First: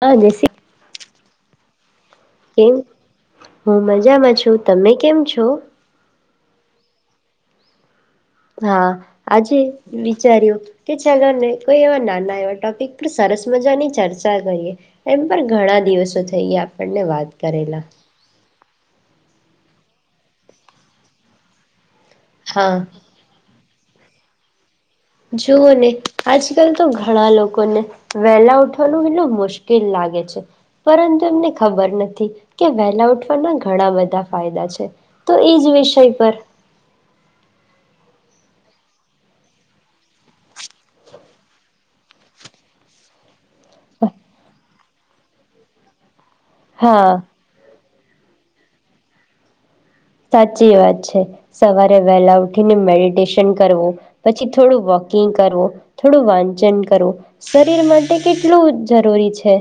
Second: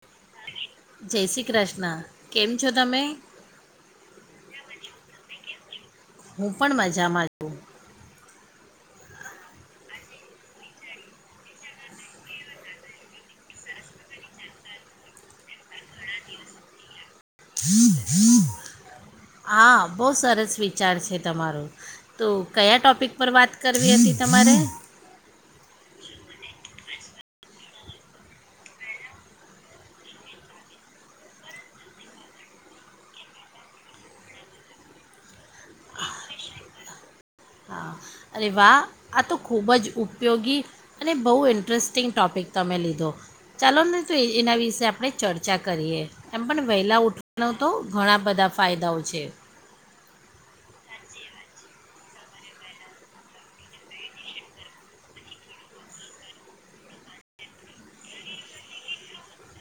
હા જસી જય શ્રી કૃષ્ણ છો કેમ તમે હું મજામાં છું. તમે કેમ છો? હું પણ મજામાં છું. હા આજે વિચાર્યું કે ચાલો ને કોઈ એવા નાના એવા ટોપિક પર સરસ મજાની ચર્ચા કરીએ એમ પર ઘણા દિવસો થઈએ આપણને વાત કરેલા. બો સરસ વિચાર છે તમારો. તો હા કયા ટોપિક પર વાત કરવી હતી તમારે જુઓ ને આજકાલ તો ઘણા લોકોને વેલા ઉઠવાનું બો મુશ્કેલ લાગે છે પરંતુ એમને ખબર નથી કે વહેલા ઉઠવાના ઘણા બધા ફાયદા છે તો એ જ વિષય પર અને વાહ આ તો ખૂબ જ ઉપયોગી અને બહુ ઇન્ટરેસ્ટિંગ ટોપિક તમે લીધો ચાલો નહી તો એના વિશે આપ આપણે ચર્ચા કરીએ. એમ પણ વહેલા હા ઉઠવાનો તો ઘણા બધા ફાયદાઓ છે. સાચી વાત છે, સવારે વહેલા ઉઠીને મેડિટેશન કરવું પછી થોડું વોકિંગ કરવું થોડું વાંચન કરવું શરીર માટે કેટલું જરૂરી છે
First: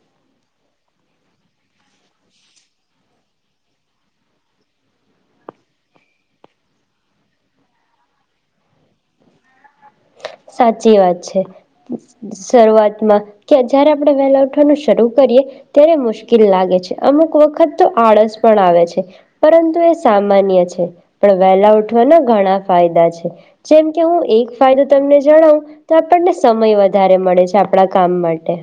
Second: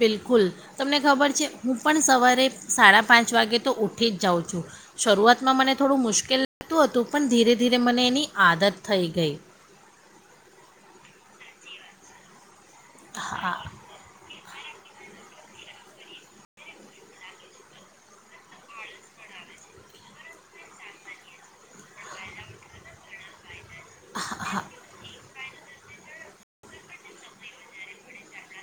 બિલકુલ તમને ખબર છે હું પણ સવારે સાડા પાંચ વાગે તો ઉઊઠી જ જાઉં છું. શરૂઆતમાં મને થોડું મુશ્કેલ લાગતું હતું. પણ ધીરે ધીરે મને એની આદત થઈ ગઈ સાચી વાત છે. શરૂઆતમાં હા કે, જયારે આપડે વેલઉટ વાનું શરૂ કરીએ ત્યારે મુશ્કેલ લાગે છે અમુક વખત તો આળસ પણ આવે છે પરંતુ એ સામાન્ય છે પણ વહેલા ઉઠવાના ઘણા ફાયદા છે. જેમ કે હું એક ફાયદો, ત જણાવ તો આપણને સમય વધારે મળે છે. આપણા કામ માટે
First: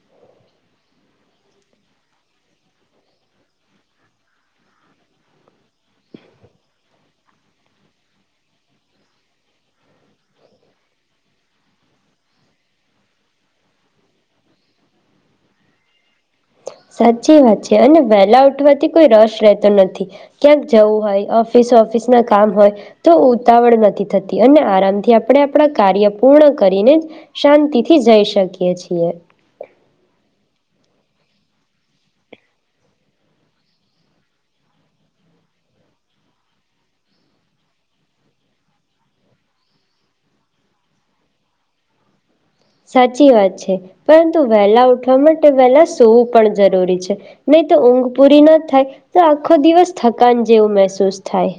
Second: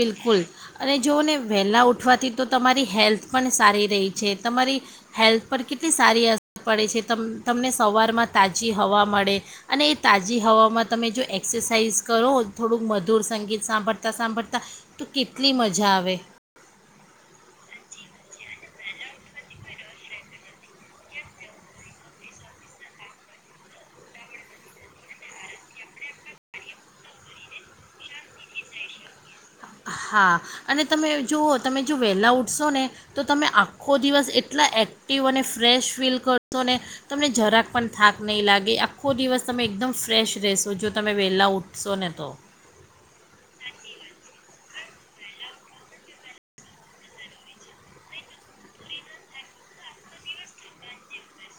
બિલકુલ અને જોઓને વહેલાં ઉઠવાથી તો તમારી હેલ્થ પણ સારી રહી છે તમારી હેલ્થ પર કેટલી સારી અસર પડે છે ત તમને સવારમાં તાજી હવા મળે અને એ તાજી હવામાં તમે જો એક્સરસાઇઝ કરો થોડુંક મધુર સંગીત સાંભળતા સાંભળતાં તું કેટલી મજા આવે સાચી વાત છે અને વહેલા ઉઠવાથી કોઈ રસ રહેતો નથી ક્યાંક જવું હોય ઓફિસ ઓફિસ ના કામ હોય તો ઉતાવળ નથી થતી અને આરામથી આપણે આપણા કાર્ય પૂર્ણ કરીને શાંતિથી જઈ શકીએ છીએ. હા અને તમે જુઓ તમે જો વહેલા ઊઠશો ને તો તમે આખો દિવસ એટલા એક્ટિવ અને ફ્રેશ ફીલ કરશો ને તમને જરાક પણ થાક નહીં લાગે આખો દિવસ તમે એકદમ ફ્રેશ રહેશો જો, તમે વહેલા ઊઠશો ને તો. સાચી વાત છે પરંતુ વહેલા ઉઠવા માટે વહેલા સોવું પણ જરૂરી છે નહી તો ઊંઘ પૂરી ના થાય તો, આખો દિવસ થકાન જેવું મહેસૂસ થાય.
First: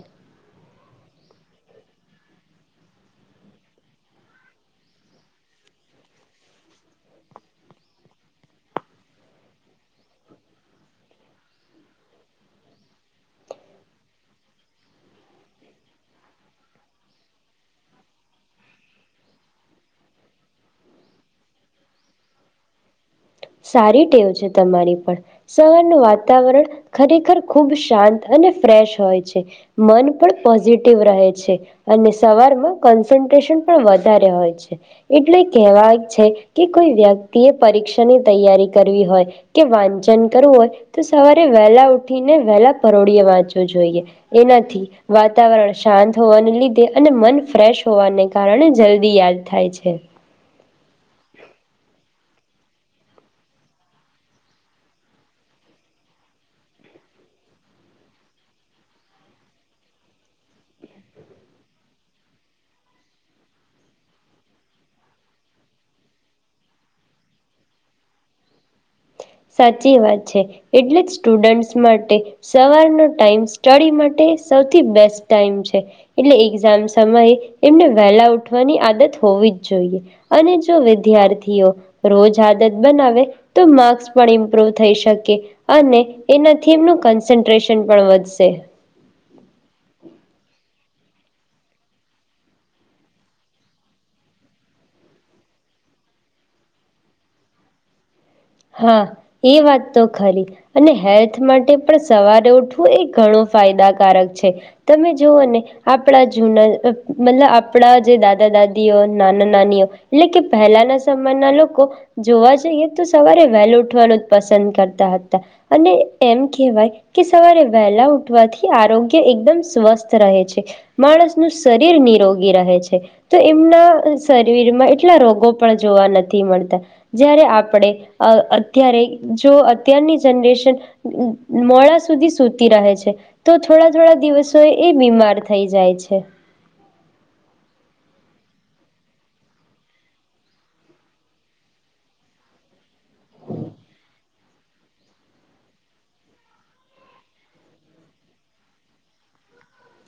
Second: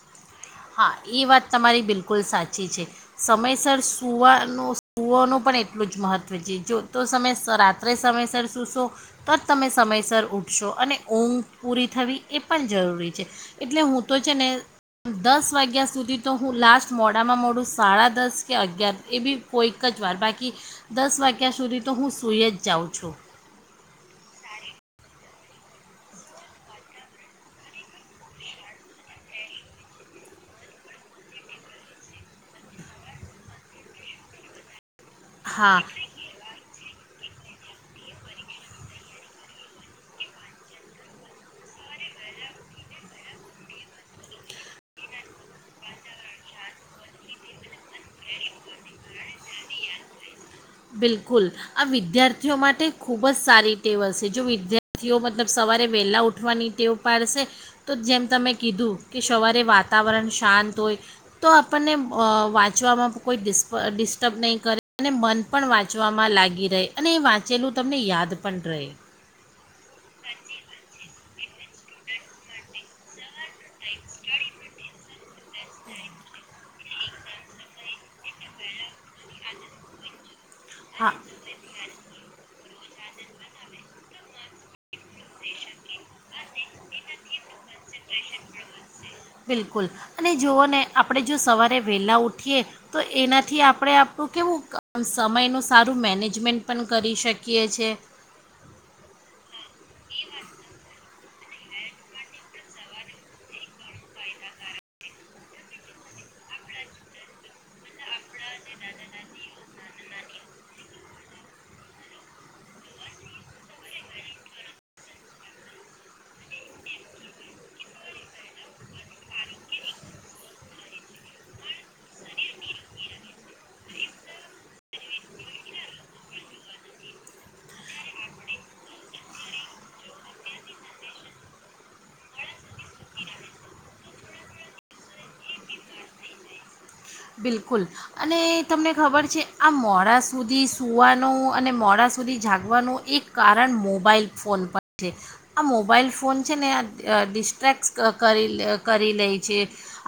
હા એ વાત તમારી બિલકુલ સાચી છે. સમયસર સૂવાનું સૂવનું પણ એટલું જ મહત્ત્વ છે જો તો સમય રાત્રે સમયસર સૂશો તો જ તમે સમયસર ઉઊઠશો અને ઊંઘ પૂરી થવી એ પણ જરૂરી છે, એટલે હું તો છે ને, દસ વાગ્યા સુધી તો હું, લાસ્ટ મોડામાં મોડું સાડા દસ કે અગિયાર એ બી કોઈક જ વાર બાકી દસ વાગ્યા સુધી તો હું, સુઈ જ જાઉં છું સારી ટેવ છે તમારી પણ સવારનું વાતાવરણ ખરેખર ખુબ શાંત અને ફ્રેશ હોય છે મન પણ પોઝિટિવ રહે છે અને સવારમાં કોન્સન્ટ્રેશન પણ વધારે હોય છે. એટલે હા કેહેવાય છે કે, કોઈ વ્યક્તિ એ પરીક્ષાની, તૈયારી કરવી હોય કે વાંચન કરવું હોય તો સવારે વહેલા ઉઠીને વેલા પરોળએ વાંચવું જોઈએ. એનાથી વાતાવરણ શાંત હોવાને લીધે અને મન ફ્રેશ હોવાને કારણે જલ્દી યાદ થાય છે. બિલકુલ આ વિદ્યાર્થીઓ માટે ખૂબ જ સારી ટેવ હશે જો વિદ્યાર્થીઓ મતલબ સવારે વહેલાં ઉઠવાની ટેવ પાડશે તો જેમ તમે કીધું કે સવારે વાતાવરણ શાંત હોય તો આપણને વાંચવામાં કોઈ ડિપ ડિસ્ટર્બ નહીં કરે અને મન પણ વાંચવામાં લાગી રહે અને વાંચેલું તમને યાદ પણ રહે સાચી વાત છે, એટલે જ સ્ટુડન્ટ માટે સવારનો ટાઈમ સ્ટડી માટે સૌથી બેસ્ટ ટાઈમ છે એટલે એક્ઝામ સમયે એમને વહેલા ઉઠવાની આદત હોવી જ જોઈએ. અને જો હા વિદ્યાર્થીઓ રોજ આદત બનાવે તો માર્સ. પણ ઇમ્પ્રુવ થઈ શકે અને એનાથી એમનું કન્સન્ટ્રેશન પણ વધશે. બિલકુલ અને જુઓ ને આપણે જો સવારે વહેલા ઉઠીએ તો એનાથી આપણે આપણું કેવું સમયનું સારું મેનેજમેન્ટ પણ કરી શકીએ છે. હા એ વાત તો ખરી અને હેલ્થ. હ માટે પણ સવારે ઉઠવું એ ઘણું ફાયદાકારક છે તમે જોુવઓ ને આપણા જૂના મતલબ આપણા જે દાદા દાદીઓ નાના નાનીઓ એટલે કે પહેલાના સયના લોકો જોવા જઈએ તો, સવારે વહેલ ઉઠવાનું જ પસંદ કરતા હતા અને એમ કહેવાય કે સવારે વહેલા ઉઠવાથી આરોગ્ય એકદમ સ્વસ્થ રહે છે માણસનુંું શરીર નિરોગી રહે છે તો એમના શરીરમાં એટલા રોગો પણ જોવા નથી મળતા જ્યારે આપણે અ અત્યારે જો અત્યારની જનરેશન મોડા સુધી સૂતી રહે છે તો થોડા થોડા દિવસો એ બીમાર થઈ જાય છે બિલકુલ અને તમને ખબર છે, આ મોડા સુધી સૂવાનું અને મોડા સુધી જાગવાનું એક કારણ મોબાઈલ ફોન પણ છે, આ મોબાઈલ ફોન છે ને આ ડિસ્ટ્રેક કરી કરી લે છે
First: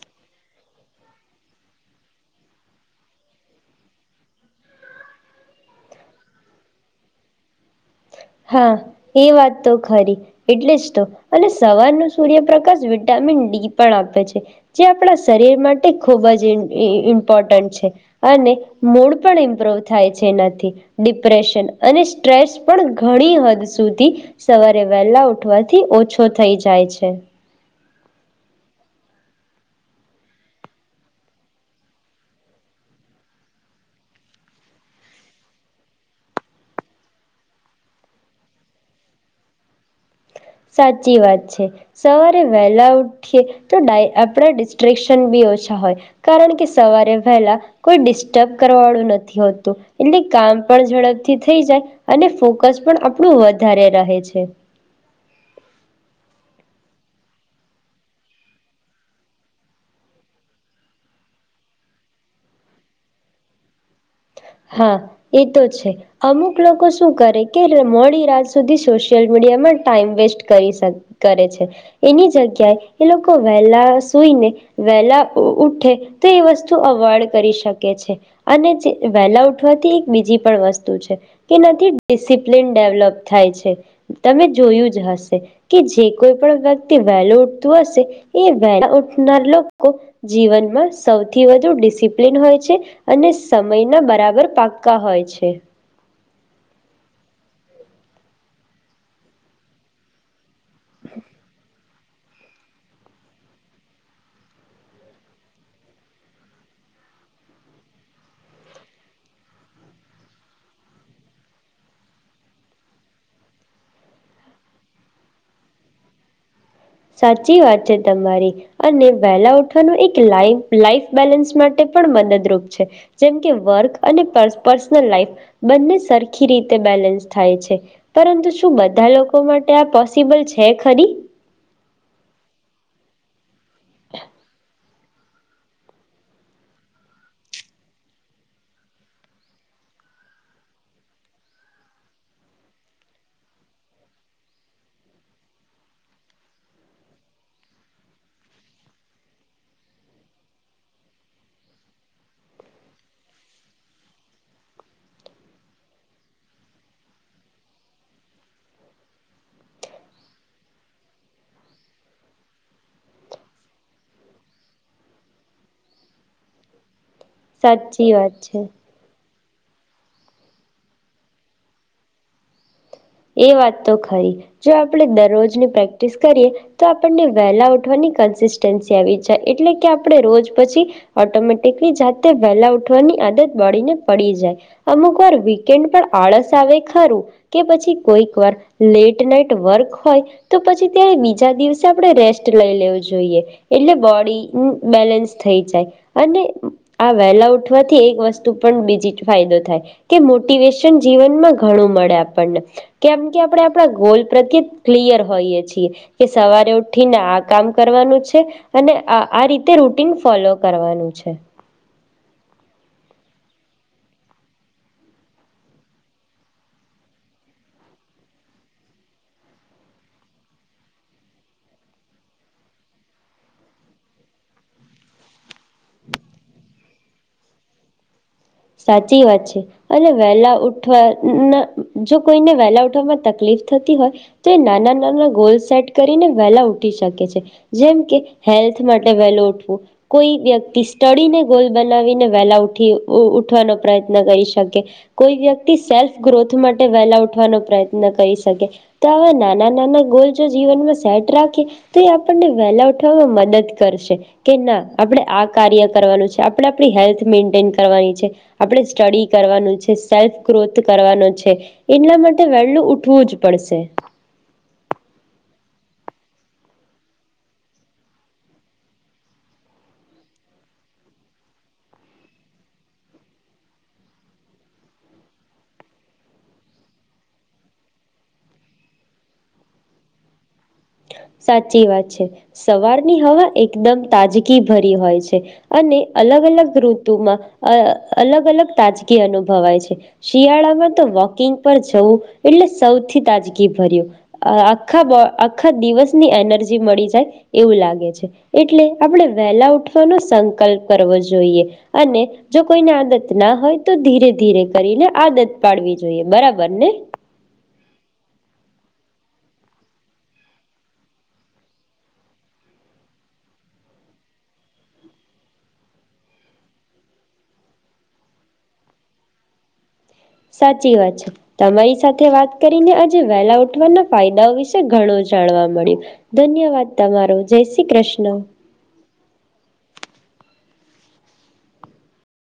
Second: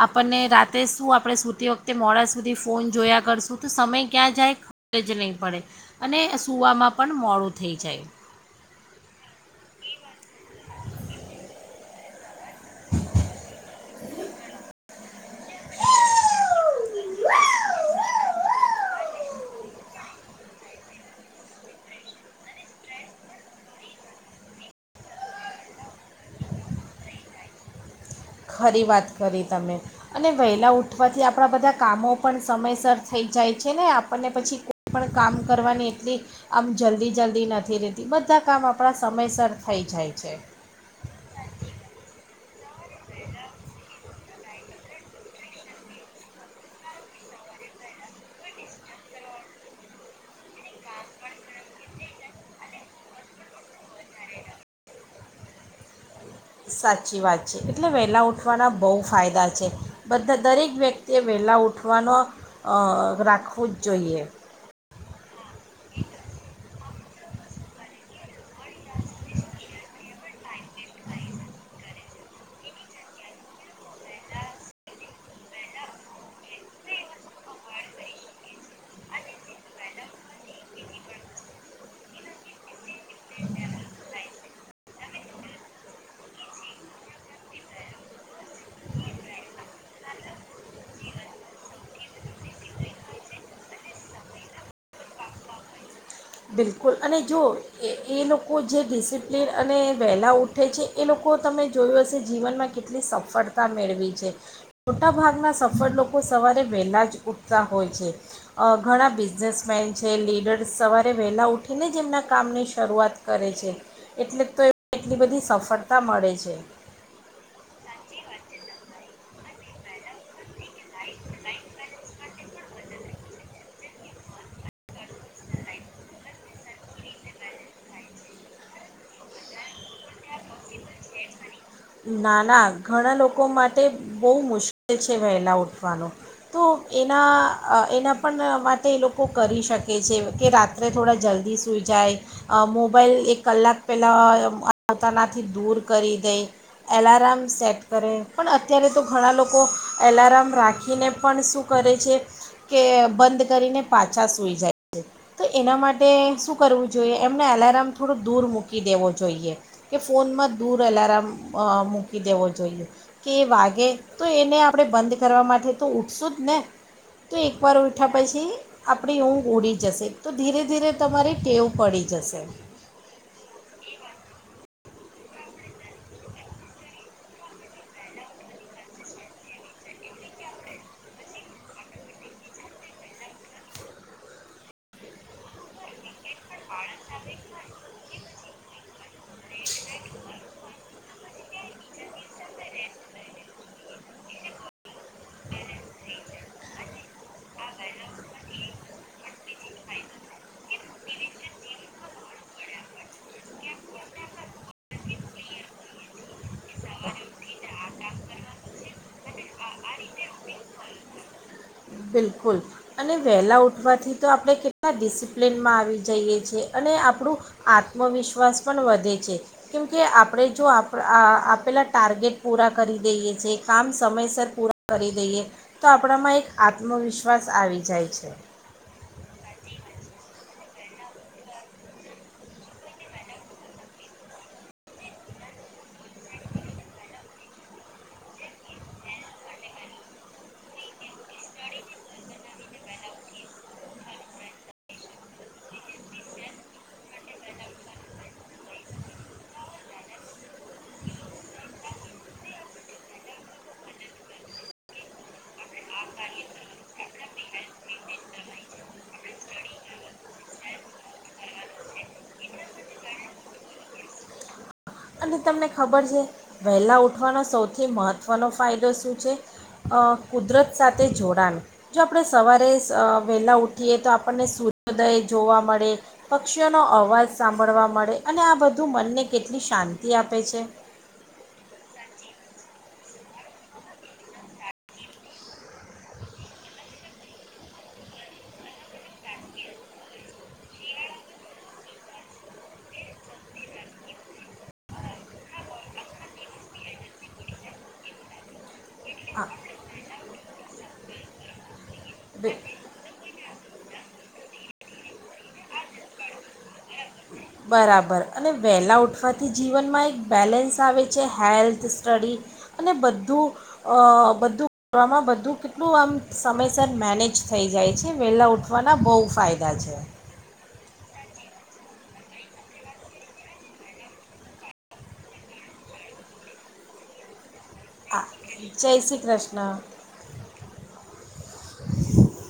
આપણને રાતે શું આપણે સૂતી વખતે તે મોડા સુધી ફોન જોયા કરશું તો સમય ક્યાં જાય ખબ જ નહીં પડે અને સુવામાં પણ મોડું થઈ જાય હા એ વાત તો ખરી એટલે જ તો અને સવાર ન સૂર્યપ્રકાશ વિટામિન ડી પણ આપે છે, જે આપણા શરીર માટે ખૂબ જ ઇમ્પોર્ટન્ટ છે. અને મૂડ પણ ઇમ્પ્રુવ થાય છે એનાથી ડિપ્રેશન અને સ્ટ્રેસ પણ, ઘણી હદ સુધી સવારે વહેલા ઉઠવાથી ઓછો થઈ જાય છે ખરી વાત કરી તમે અને વહેલા ઉઠવાથી આપણા બધા કામો પણ સમયસર થઈ જાય છે ને આપણને પછી કોઈ પણ કામ કરવાની એટલી આમ જલ્દી જલ્દી નથી રહેતી બધા કામ આપણા સમયસર થઈ જાય છે. સાચી વાત છે સવારે વહેલા ઉઠીએ તો આપણા ડિસ્ટ્રેક્શન બી ઓછા હોય, કારણ કે સવારે વહેલા કોઈ ડિસ્ટર્બ કરવાળું નથી હોતું એટલે કામ પણ ઝડપથી થઈ જાય અને ફોકસ પણ આપણું વધારે રહે છે. સાચી વાત છે એટલે વહેલા ઉઊઠવાના બહુ ફાયદા છે, બધા દરેક વ્યક્તિએ વહેલા ઉઠવાનો રાખવું જ જોઈએ. હા એ તો છે, અમુક લોકો શું કરે કે મોડી રાજ. સુધી સોશિયલ મીડિયામાં. ટાઈમ વેસ્ટ કરી કરે છે. એની જગ્યાએ એ લોકો વહેલા સુઈને વહેલા ઉઠે તો એ વસ્તુ અવોઈડ કરી શકે છે, અને વહેલા ઉઠવાથી એક બીજી પણ વસ્તુ છે કે નથી ડિસિપ્લિન ડેવલોપ થાય છે તમે જોયું જ હશે કે જે કોઈ પણ વ્યક્તિ વહેલું ઉઠતું હશે એ વહેલા ઉઠનાર લોકો જીવનમાં સૌથી વધુ ડિસિપ્લિન હોય છે અને સમયના બરાબર પાક્કા હોય છે. બિલકુલ અને જો એ એ લોકો જે, ડિસિપ્લિન અને વહેલાઉટ ઉઠે છે એ લોકો તમે જોયું હશે જીવનમાં કેટલી સફળતા મેળવી છે મોટા ભાગના સફળ લોકો સવારે વહેલા જ ઉઠતા હોય છે ઘણા બિઝનેસમેન છે લીડર્સ સવારે વેલા ઉઠીને જ એમના કામની શરૂઆત કરે છે એટલે તો એટલી બધી સફળતા મળે છે. સાચી વાત છે તમારી અને વહેલા ઉઠવાનું એક લાઈન લાઈફ બેલેન્સ માટે પણ મદદરૂપ છે. જેમ કે વર્ક અને પર્સનલ લાઈફ બંને સરખી રીતે બેલેન્સ થાય છે પરંતુ શું બધા લોકો માટે આ પોસિબલ છે ખરી. ના ના ઘણા લોકો માટે તે બહુ મુશ્કેલ લ છે વહેલા ઉઠવાનું તો એના એના પણ માટે એ લોકો કરી શકે છે કે રાત્રે થોડા જલ્દી સુઈ જાય મોબાઈલ એક કલાક પહેલાં આવતાનાથી દૂર કરી દે. એલાર્ામ સેટ કરે પણ અત્યારે તો ઘણા લોકો એલાર્ામ રાખીને પણ શું કરે છે કે બંધ કરીને પાછા સૂઈ જાય છે તો એના માટે શું કરવું જોઈએ એમને એલાર્મ થોડો દૂર મૂકી દેવો જોઈએ કે ફોનમાં દૂર એલાર્મ અ મૂકી દેવો જોઈએ કે એ વાગે તો એને આપણે બંધ કરવા માટે તો ઉઊઠશું જ ને. તો એકવાર સાચી ઉઠ્યા વાત પછી છે આપણી હું ઉડી જશે તો ધીરે ધીરે તમારી ટેવ પડી જશે. એ વાત તો ખરી જો આપણે દરરોજની પ્રેક્ટિસ કરીએ તો આપણને વહેલા ઉઠવાની કન્સિસ્ટન્સી આવી જાય એટલે કે આપણે રોજ પછી ઓટોમેટિકલી જાતે વહેલા ઉઠવાની આદત બળીને પડી જાય અમુક વાર વીકેન્ડ પણ આળસ આવે ખરું કે પછી કોક વાર લેટ નાઈટ વર્ક હોય તો પછી ત્યારે બીજા દિવસે આપણે રેસ્ટ લઈ લેવું જોઈએ એટલે બોડી બેલેન્સ થઈ જાય અને આ વેલા ઉઠવાથી એક વસ્તુ પણ બીજી ફાયદો થાય કે મોટિવેશન જીવનમાં ઘણું મળે આપણને. કેમ કે આપણે આપણા ગોલ પ્રત્યે ક્લિયર હોઈએ છીએ કે સવારે ઉઠીને આ કામ કરવાનું છે અને આ રીતે રૂટીન ફોલો કરવાનું છે. બિલકુલ અને વહેલા ઉઠવાથી તો આપણે કેટલા ડિસિપ્લિનમાં આવી જઈએ છી અને આપણું આત્મવિશ્વાસ પણ વધે છે કેમકે આપણે જો આપ આપેલા ટાર્ગેટ પૂરા કરી દઈએ છ છે કામ સમયસર પૂરા કરી દઈએ. તો આપણામાં એક આત્મવિશ્વાસ આવી જાય છે. સાચી વાત છે અને વહેલા જો કોઈને વહેલા ઉઠવામાં તકલીફ થતી હોય તો એ નાના નાના ગોલ સેટ કરીને વેલા ઉઠી શકે છે જેમકે હેલ્થ માટે વહેલો ઉઠવું કોઈ વ્યક્તિ સ્ટડીને ગોલ બનાવીને વહેલા ઉઠી પ્રયન કરી કોઈ વ્યક્તિ સેલ્ફ ગ્રોથ માટે વેલા ઉઠવાનો પ્રયત્ન કરી શકે તો આવા નાના નાના ગોલ જો જીવનમાં સેટ રાખીએ તો એ આપણને વેલા ઉઠવામાં મદદ કરશે કે ના આપણે આ કાર્ય કરવાનું છે આપણે આપણી હેલ્થ મેન્ટેન કરવાની છે. આપણે સ્ટડી કરવાનું છે સેલ્ફ ગ્રોથ કરવાનો છે એટલા માટે વેલું ઉઠવું જ પડશે. અને તમને ખબર છે વહેલા ઉઠવાનો સૌથી મહત્ત્વનો ફાયદો શું છે કુદરત સાથે જોડાણ જો આપણે સવારે વહેલા ઉઠીએ તો આપણને સૂર્યોદય જોવા મળે પક્ષીઓનો અવાજ સાંભળવા મળે અને આ બધું મનને કેટલી શાંતિ તિ આપે છે. સાચી વાત છે સવારની હવા એકદમ તાજગી ભરી હોય છે અને અલગ અલગ ઋતુમાં અલગ અલગ તાજગી અનુભવાય છે શિયાળામાં તો વોકિંગ પર જવું એટલે સૌથી તાજગી ભર્યું આખા આખા દિવસ ની એનર્જી મળી જાય એવું લાગે છે એટલે આપણે હા વહેલા ઉઠવાનો સંકલ્પ કરવો જોઈએ અને બે- જો કોઈને આદત ના હોય તો ધીરે ધીરે કરીને આદત પાડવી જોઈએ બરાબરને. બરાબર અને વહેલા ઉઠવાથી જીવનમાં એક બેલેન્સ આવે છે હેલ્થ સ્ટડી અને બધું બધું કરવામાં બધું કેટલું આમ સમયસર મેનેજ થઈ જાય છે વહેલા ઉઠવાના બહુ ફાયદા છે. સાચી વાત છે તમારી સાથે વાત કરીને આજે વહેલા ઉઠવાના ફાયદાઓ વિશે ઘણું જાણવા મળ્યું ધન્યવાદ તમારો. જય શ્રી આ કૃષ્ણ જય શ્રી કૃષ્ણ.